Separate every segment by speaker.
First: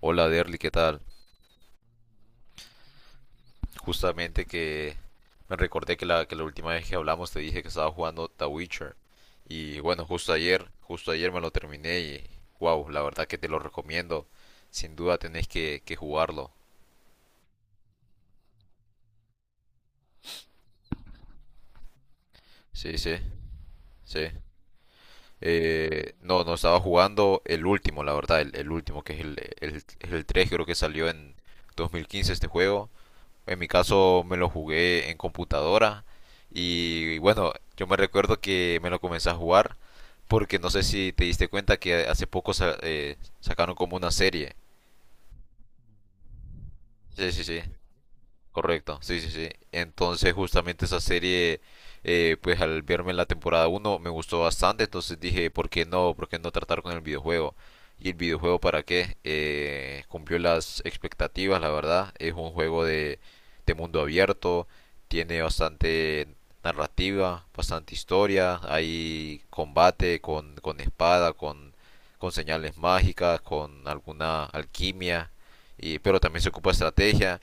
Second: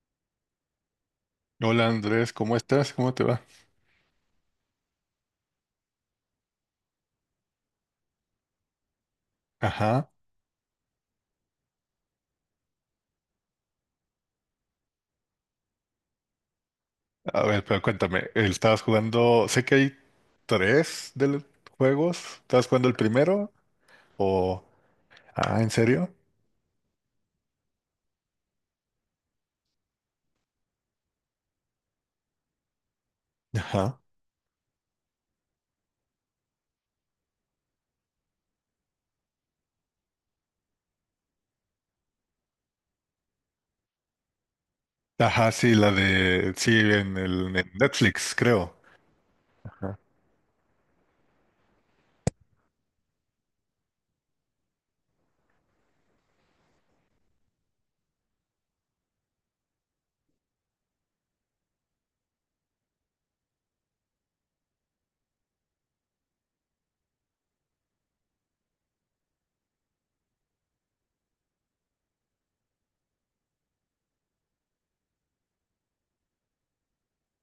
Speaker 1: Hola Derly, ¿qué tal?
Speaker 2: Hola Andrés, ¿cómo estás? ¿Cómo te va?
Speaker 1: Justamente que me recordé que la última vez que hablamos te dije que estaba jugando The Witcher. Y bueno,
Speaker 2: Ajá.
Speaker 1: justo ayer me lo terminé y wow, la verdad que te lo recomiendo. Sin duda tenés que jugarlo.
Speaker 2: A ver, pero cuéntame, ¿estabas jugando? Sé que hay tres de los juegos. ¿Estabas jugando el
Speaker 1: Sí, sí,
Speaker 2: primero?
Speaker 1: sí.
Speaker 2: ¿O... ah, ¿en serio?
Speaker 1: No, no estaba jugando el último, la verdad, el último, que es el 3, creo que salió en 2015 este juego. En mi
Speaker 2: Ajá.
Speaker 1: caso me lo jugué en computadora y bueno, yo me recuerdo que me lo comencé a jugar porque no sé si te diste cuenta que hace poco sacaron como una serie.
Speaker 2: Ajá, sí, la de... sí, en
Speaker 1: Sí, sí,
Speaker 2: el
Speaker 1: sí.
Speaker 2: en Netflix, creo.
Speaker 1: Correcto, sí, sí, sí.
Speaker 2: Ajá.
Speaker 1: Entonces, justamente esa serie, pues al verme la temporada uno me gustó bastante, entonces dije, ¿por qué no? ¿Por qué no tratar con el videojuego? ¿Y el videojuego para qué? Cumplió las expectativas, la verdad. Es un juego de, mundo abierto, tiene bastante narrativa, bastante historia, hay combate con, espada, con, señales mágicas, con alguna alquimia, pero también se ocupa estrategia.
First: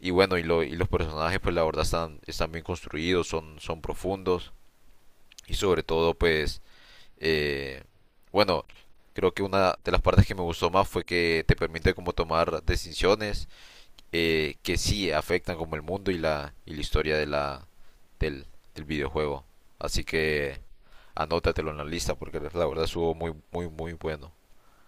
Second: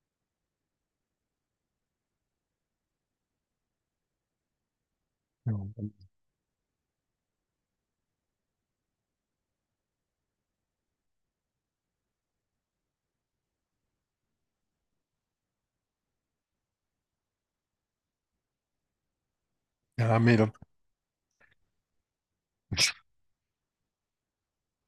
Speaker 1: Y bueno, y los personajes pues la verdad están bien construidos, son profundos, y sobre todo pues eh, bueno, creo que una de las partes que me gustó más fue que te permite como tomar decisiones que sí afectan como el mundo y y la historia del, del videojuego. Así
Speaker 2: Ah, mira.
Speaker 1: que anótatelo en la lista porque la verdad estuvo muy, muy, muy bueno.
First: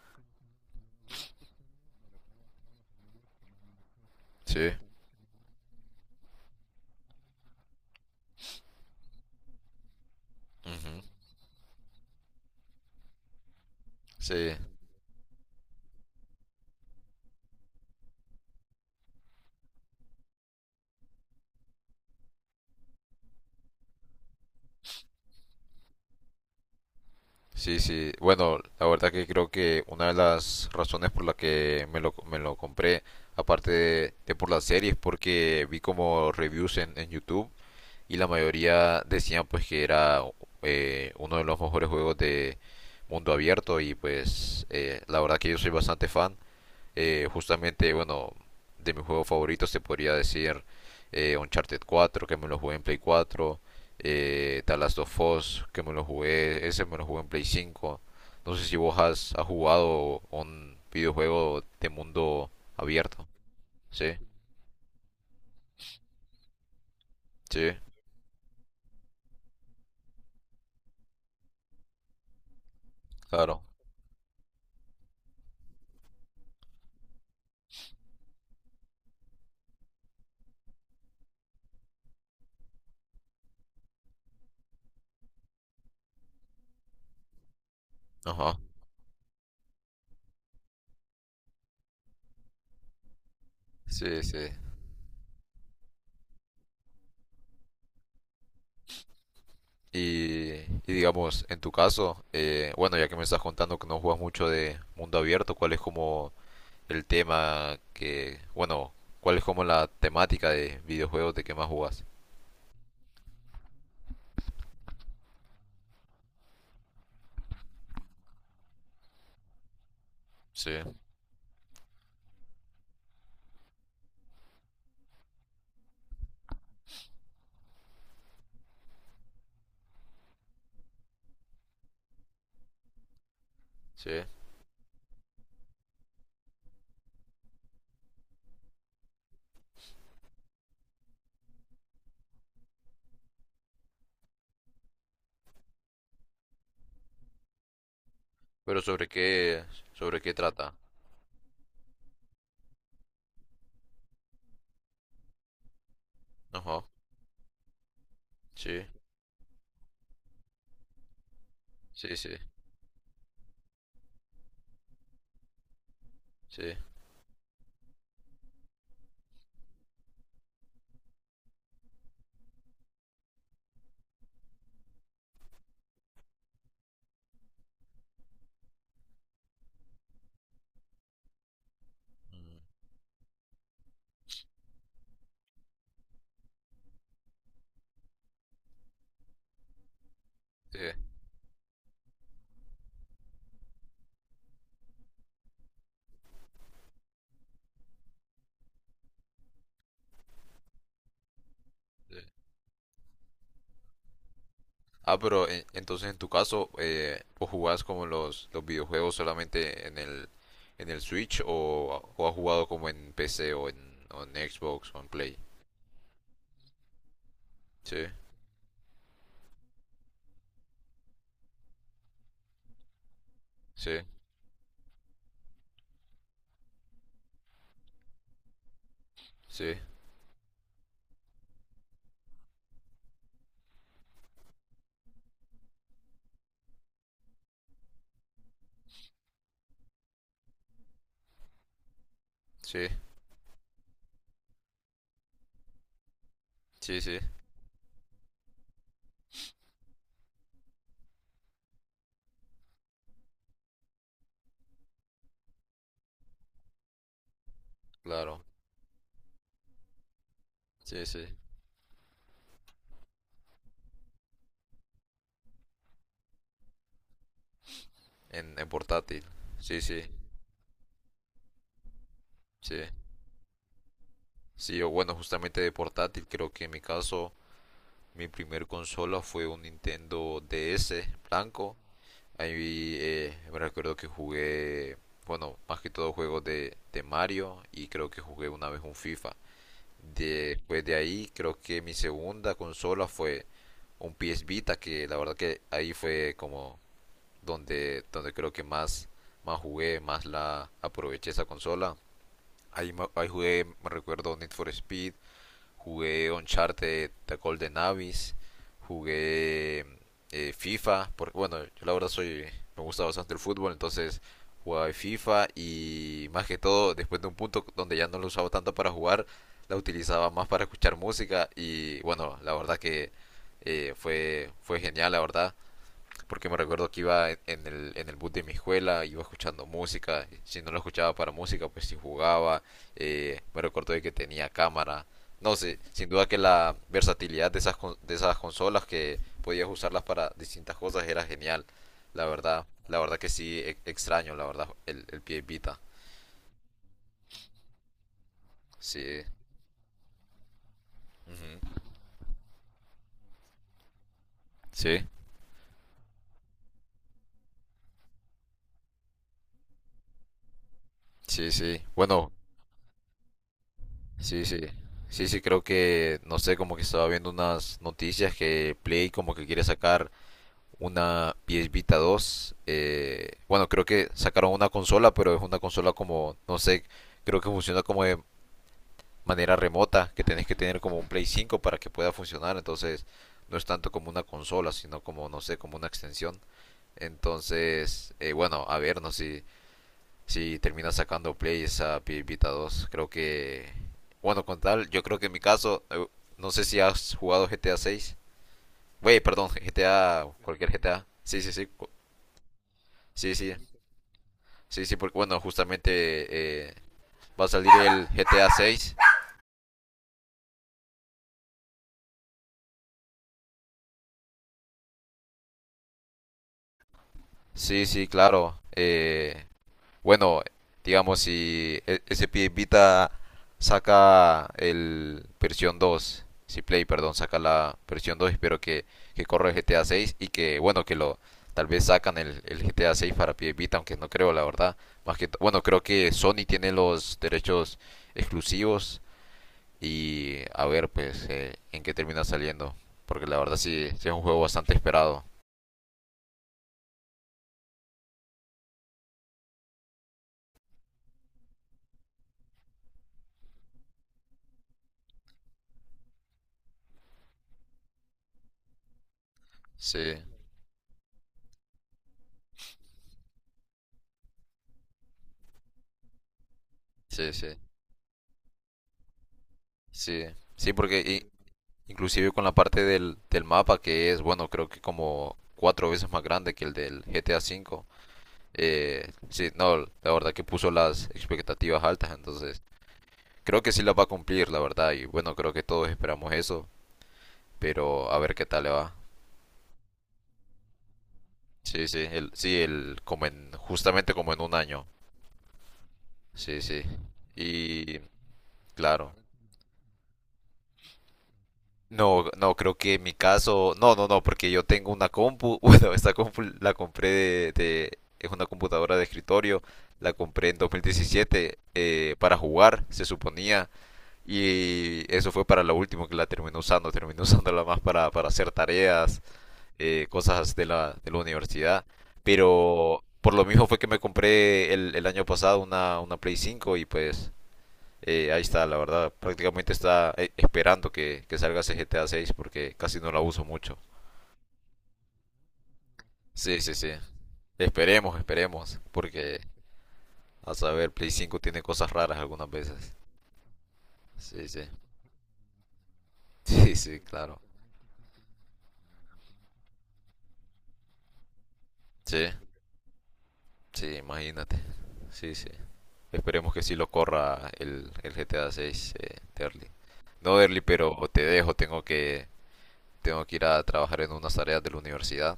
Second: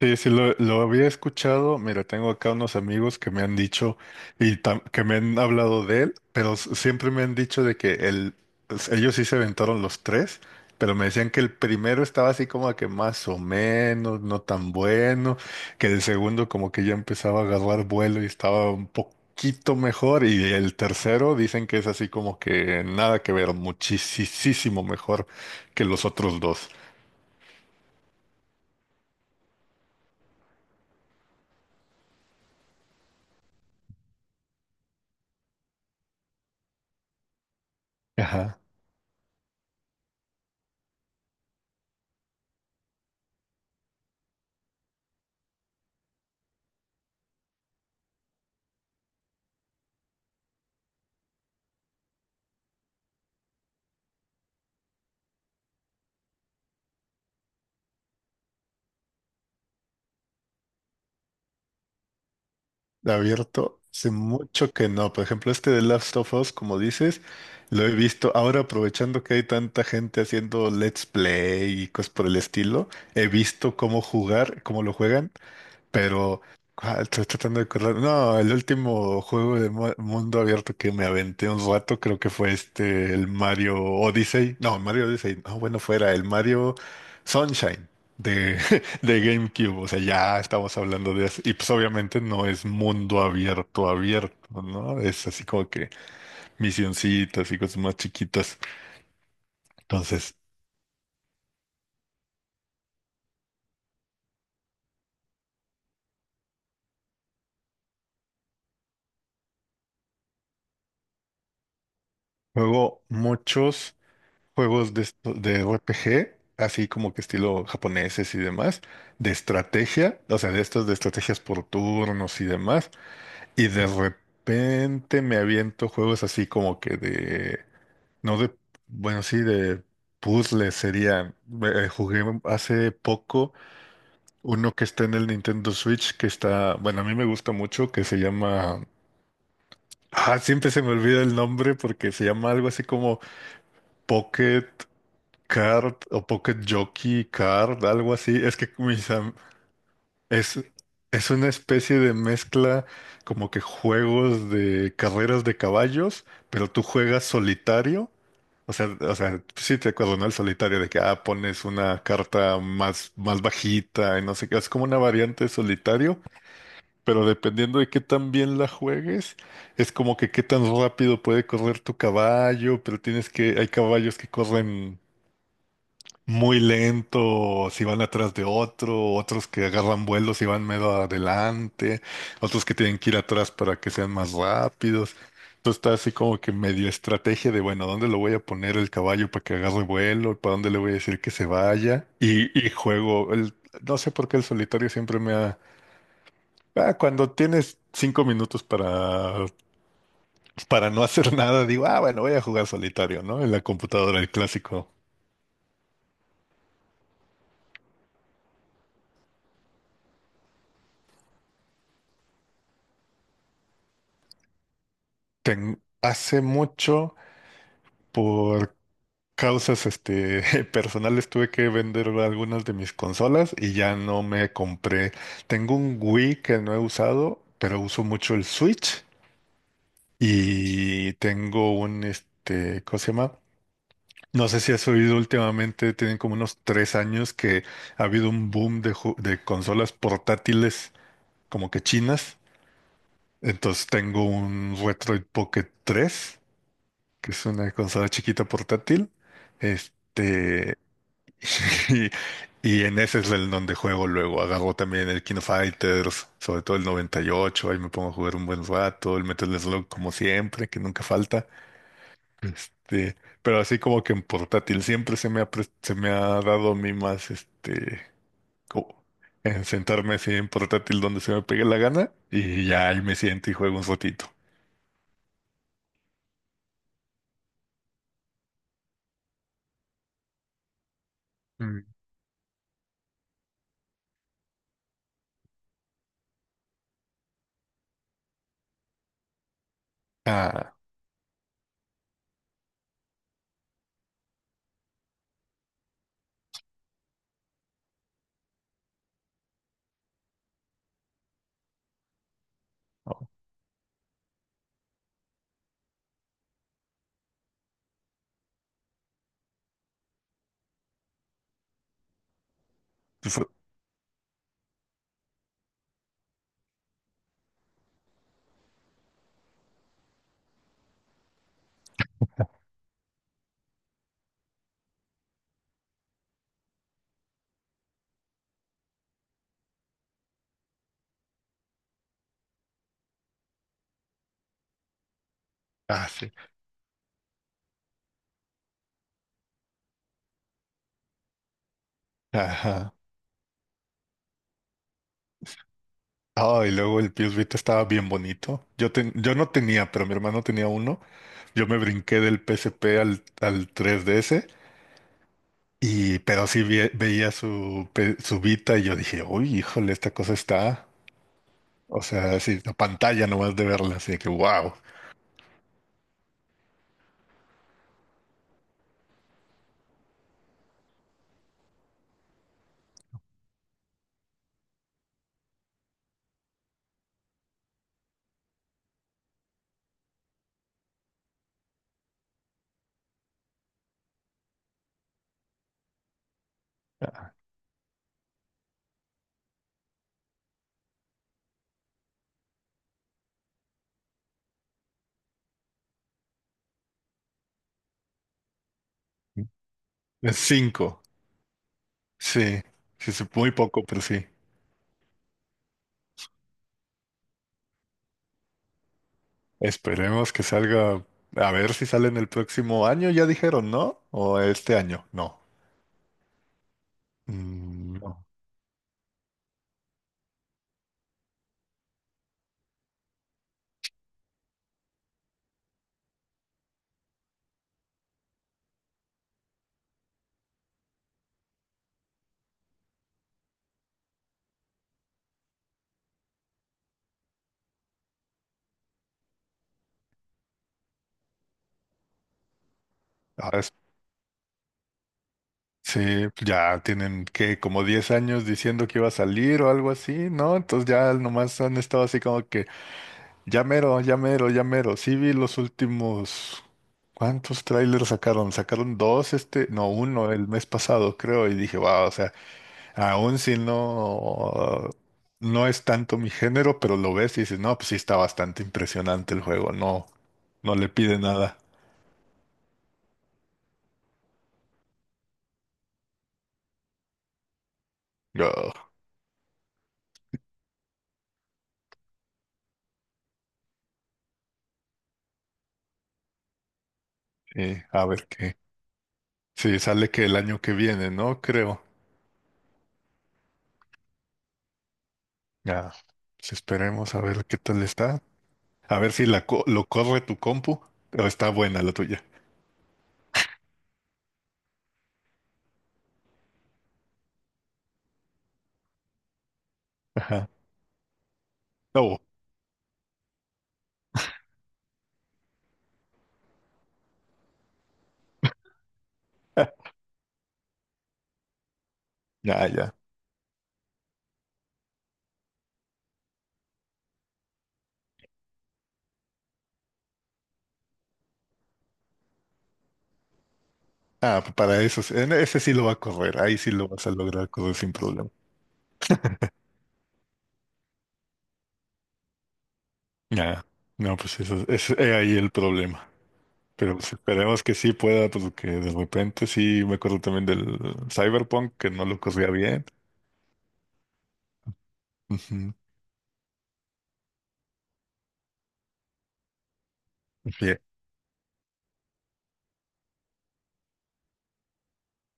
Speaker 2: Sí, sí, lo había escuchado. Mira, tengo acá unos amigos que me han dicho y
Speaker 1: Sí.
Speaker 2: que me han hablado de él, pero siempre me han dicho de que ellos sí se aventaron los tres, pero
Speaker 1: Ujú.
Speaker 2: me decían que el primero estaba así como que más o menos, no
Speaker 1: Sí.
Speaker 2: tan bueno, que el segundo como que ya empezaba a agarrar vuelo y estaba un poquito mejor, y el tercero dicen que es así como que nada que ver, muchísimo mejor que los otros dos.
Speaker 1: Sí, sí. Bueno, la verdad que creo que una de las razones por la que me lo compré, aparte de por las series, porque vi como reviews en YouTube y la
Speaker 2: Ajá.
Speaker 1: mayoría decían pues que era uno de los mejores juegos de mundo abierto, y pues la verdad que yo soy bastante fan. Justamente, bueno, de mis juegos favoritos te podría decir Uncharted 4, que me lo jugué en Play 4, The Last of Us, que me lo jugué, ese me lo jugué en Play 5. No sé si vos has jugado un videojuego de mundo abierto.
Speaker 2: Abierto, hace
Speaker 1: Sí,
Speaker 2: mucho que no. Por ejemplo, este de Last of Us, como dices,
Speaker 1: sí,
Speaker 2: lo he visto. Ahora, aprovechando que hay tanta gente haciendo Let's Play y cosas por el estilo, he
Speaker 1: claro.
Speaker 2: visto cómo jugar, cómo lo juegan. Pero estoy tratando de acordar. No, el último juego de mundo abierto que me aventé un rato, creo que fue este, el Mario Odyssey. No, Mario Odyssey, no, bueno, fuera el Mario Sunshine de,
Speaker 1: Ajá.
Speaker 2: de GameCube. O sea, ya estamos hablando de eso. Y pues obviamente no es mundo abierto,
Speaker 1: Sí, sí.
Speaker 2: abierto, ¿no? Es así como que misioncitas y cosas más chiquitas. Entonces,
Speaker 1: Y digamos, en tu caso, bueno, ya que me estás contando que no juegas mucho de mundo abierto, ¿cuál es como el tema que, bueno, cuál es como la temática de videojuegos de que más jugas?
Speaker 2: juego muchos. Juegos de, de RPG, así como que estilo japoneses y demás, de estrategia, o sea, de
Speaker 1: Sí,
Speaker 2: estos de estrategias por turnos y demás, y de repente me aviento juegos así como que de, no de, bueno, sí, de puzzles serían. Jugué hace poco
Speaker 1: sí.
Speaker 2: uno que está en el Nintendo Switch, que está, bueno, a mí me gusta mucho, que se llama... Ah, siempre se me olvida el nombre porque se llama algo así como Pocket. Kart o Pocket Jockey, Kart, algo así. Es que
Speaker 1: Pero sobre qué, sobre qué
Speaker 2: es,
Speaker 1: trata.
Speaker 2: es una especie de mezcla como que juegos de carreras de caballos, pero tú
Speaker 1: Ajá.
Speaker 2: juegas solitario. O
Speaker 1: Sí,
Speaker 2: sea, sí te acuerdo, ¿no? El solitario de que ah, pones una
Speaker 1: sí, sí,
Speaker 2: carta más, más bajita y no sé qué. Es como una variante de solitario,
Speaker 1: sí.
Speaker 2: pero dependiendo de qué tan bien la juegues, es como que qué tan rápido puede correr tu caballo, pero tienes que, hay caballos que corren muy lento, si van atrás de otro, otros que agarran vuelos y van medio adelante,
Speaker 1: Mm,
Speaker 2: otros que tienen que ir atrás para que sean más rápidos. Entonces está así como que medio estrategia de, bueno, ¿dónde lo voy a poner el caballo para que agarre vuelo? ¿Para dónde
Speaker 1: sí,
Speaker 2: le voy a decir que se vaya? Y, juego, el, no sé por qué el solitario siempre me ha... Ah, cuando tienes cinco minutos para no hacer nada, digo, ah, bueno,
Speaker 1: sí.
Speaker 2: voy a jugar solitario, ¿no? En la computadora, el clásico.
Speaker 1: Ah, pero, entonces, en tu caso, ¿o jugás como los videojuegos solamente en el, Switch, o has jugado como en PC o en, Xbox o en Play?
Speaker 2: Hace mucho
Speaker 1: Sí,
Speaker 2: causas este, personales tuve que vender algunas de mis consolas y
Speaker 1: sí,
Speaker 2: ya no me compré. Tengo un Wii que no he usado, pero uso mucho el Switch
Speaker 1: sí,
Speaker 2: y tengo un, este, ¿cómo se llama? No sé si has oído últimamente, tienen como unos 3 años que ha habido un boom de, de consolas portátiles como que chinas.
Speaker 1: sí,
Speaker 2: Entonces tengo un Retroid Pocket 3,
Speaker 1: sí, sí,
Speaker 2: que es una consola chiquita portátil. Este, Y, y en ese es el donde juego luego. Agarro también el King of Fighters, sobre todo el 98. Ahí me pongo a jugar
Speaker 1: claro,
Speaker 2: un buen rato. El Metal Slug, como siempre, que nunca
Speaker 1: sí, sí,
Speaker 2: falta. Este, pero así como que en portátil siempre se me ha, se me ha dado a mí más este,
Speaker 1: en
Speaker 2: como
Speaker 1: portátil,
Speaker 2: en
Speaker 1: sí, sí,
Speaker 2: sentarme así en portátil donde se me pegue la gana. Y
Speaker 1: sí,
Speaker 2: ya ahí me siento y juego un ratito.
Speaker 1: sí. O bueno, justamente de portátil, creo que en mi caso, mi primer consola fue un Nintendo DS blanco.
Speaker 2: Mm.
Speaker 1: Ahí, me recuerdo que jugué, bueno, más que todo juegos de Mario, y creo que jugué una vez un FIFA.
Speaker 2: Ah,
Speaker 1: Después de ahí, creo que mi segunda consola fue un PS Vita, que la verdad que ahí fue como donde creo que más jugué, más la aproveché esa consola. Ahí, ahí
Speaker 2: no,
Speaker 1: jugué, me recuerdo, Need for Speed, jugué Uncharted The Golden Abyss, jugué FIFA, porque bueno, yo la verdad me gusta bastante el
Speaker 2: pues,
Speaker 1: fútbol, entonces jugaba FIFA, y más que todo, después de un punto donde ya no lo usaba tanto para jugar, la utilizaba más para escuchar música. Y bueno, la verdad que fue genial, la verdad, porque me recuerdo que iba en en el bus de mi escuela, iba escuchando música, si no lo escuchaba para música, pues si jugaba, me recuerdo de que tenía cámara, no sé, sin
Speaker 2: ah,
Speaker 1: duda
Speaker 2: sí.
Speaker 1: que la versatilidad de de esas consolas, que podías usarlas para distintas cosas, era genial,
Speaker 2: Ajá.
Speaker 1: la verdad que sí, extraño, la verdad, el PS Vita,
Speaker 2: Ah, y luego el PS Vita estaba bien bonito. Yo,
Speaker 1: sí,
Speaker 2: yo no tenía, pero mi hermano tenía uno. Yo me
Speaker 1: ujú,
Speaker 2: brinqué del PSP al 3DS,
Speaker 1: sí,
Speaker 2: y, pero sí veía su, su Vita y yo dije, uy, híjole, esta cosa está.
Speaker 1: sí, sí,
Speaker 2: O
Speaker 1: bueno,
Speaker 2: sea, así, la pantalla nomás de verla, así de que
Speaker 1: sí, sí.
Speaker 2: wow.
Speaker 1: Sí, sí, creo que, no sé, como que estaba viendo unas noticias que Play como que quiere sacar una PS Vita 2. Bueno, creo que sacaron una consola, pero es una consola como, no sé, creo que funciona como de manera remota, que tenés que tener como un Play 5 para que pueda funcionar. Entonces, no es tanto como una consola, sino como, no sé, como una extensión. Entonces, bueno, a ver, no sé si termina sacando Play esa PS Vita 2. Creo que, bueno, con tal, yo creo que en mi caso, no sé si has jugado GTA 6. Güey, perdón, GTA,
Speaker 2: Es
Speaker 1: cualquier
Speaker 2: 5,
Speaker 1: GTA. Sí, sí, sí.
Speaker 2: sí, sí, sí,
Speaker 1: Sí,
Speaker 2: muy
Speaker 1: sí,
Speaker 2: poco, pero sí.
Speaker 1: sí, sí, porque bueno, justamente va a salir el GTA 6.
Speaker 2: Esperemos que salga. A ver si sale en el próximo año, ya dijeron, ¿no? O este año, no.
Speaker 1: Sí,
Speaker 2: Mm,
Speaker 1: sí,
Speaker 2: no.
Speaker 1: claro. Bueno, digamos, si SP Vita saca el versión 2, si Play, perdón, saca la versión 2, espero que corra el GTA 6 y que, bueno, que lo tal vez sacan el GTA 6 para PS Vita, aunque no creo, la verdad. Más que, bueno, creo que Sony tiene los derechos exclusivos, y a ver pues en qué termina saliendo, porque la verdad sí, sí es un juego bastante esperado.
Speaker 2: Sí, pues, ya tienen que como 10 años diciendo que iba a salir o algo así, ¿no? Entonces ya nomás han estado así como que ya mero, ya mero, ya mero. Sí vi los últimos, ¿cuántos trailers sacaron? Sacaron dos este, no,
Speaker 1: Sí,
Speaker 2: uno el mes pasado, creo, y dije, wow, o sea, aún si no, no es tanto mi género, pero lo
Speaker 1: sí,
Speaker 2: ves y
Speaker 1: sí,
Speaker 2: dices, no, pues sí está bastante impresionante el juego, no,
Speaker 1: sí, sí,
Speaker 2: no le
Speaker 1: porque
Speaker 2: pide nada.
Speaker 1: inclusive con la parte del mapa, que es, bueno, creo que como cuatro veces más grande que el del GTA 5.
Speaker 2: Yo,
Speaker 1: Sí, no, la verdad que puso las expectativas altas, entonces creo que sí las va a cumplir, la verdad, y bueno, creo que todos esperamos eso,
Speaker 2: sí, a
Speaker 1: pero a
Speaker 2: ver
Speaker 1: ver qué
Speaker 2: qué.
Speaker 1: tal le va.
Speaker 2: Sí, sale que el año que viene, ¿no? Creo.
Speaker 1: Sí, sí, justamente como en un año.
Speaker 2: Ya, pues
Speaker 1: Sí, sí.
Speaker 2: esperemos a ver qué tal
Speaker 1: Y,
Speaker 2: está. A ver
Speaker 1: claro.
Speaker 2: si la lo corre tu compu o está buena la tuya.
Speaker 1: No, no, creo que en mi caso, no, no, no, porque yo tengo una compu, bueno, esta compu la compré es una computadora de escritorio, la
Speaker 2: Ajá.
Speaker 1: compré en 2017,
Speaker 2: No,
Speaker 1: para jugar, se suponía, y eso fue para lo último que la terminé usando, terminé usándola más para hacer tareas, cosas de de la universidad,
Speaker 2: ya, ya.
Speaker 1: pero por lo mismo fue que me compré el año pasado una Play 5, y pues. Ahí está, la verdad. Prácticamente está esperando que salga ese GTA 6, porque casi no la uso mucho.
Speaker 2: Ah, pues para eso, sí, en ese sí lo va a correr. Ahí
Speaker 1: Sí,
Speaker 2: sí
Speaker 1: sí,
Speaker 2: lo
Speaker 1: sí.
Speaker 2: vas a lograr correr sin
Speaker 1: Esperemos,
Speaker 2: problema.
Speaker 1: esperemos. Porque a saber, Play 5 tiene cosas raras algunas veces.
Speaker 2: Ya. No, pues
Speaker 1: Sí, sí.
Speaker 2: eso es ahí el problema.
Speaker 1: Sí,
Speaker 2: Pero
Speaker 1: sí,
Speaker 2: pues
Speaker 1: claro.
Speaker 2: esperemos que sí pueda, porque de repente sí me acuerdo también del Cyberpunk que no lo
Speaker 1: Sí,
Speaker 2: corría bien.
Speaker 1: sí, imagínate. Sí, sí.
Speaker 2: Ujú.
Speaker 1: Esperemos que sí lo corra el GTA 6, Terly. No, Derly,
Speaker 2: Bien,
Speaker 1: pero te dejo, tengo que, ir a trabajar en unas tareas de la universidad.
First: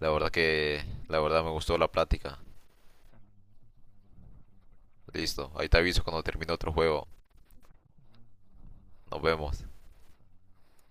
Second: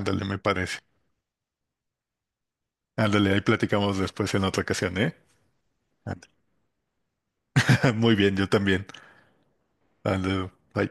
Speaker 2: me parece.
Speaker 1: La verdad me gustó la plática.
Speaker 2: Ándale, ahí platicamos después en otra ocasión, ¿eh?
Speaker 1: Listo, ahí te aviso cuando
Speaker 2: Ándale.
Speaker 1: termine otro juego.
Speaker 2: Muy bien, yo también.
Speaker 1: Nos vemos.
Speaker 2: Ándale, bye.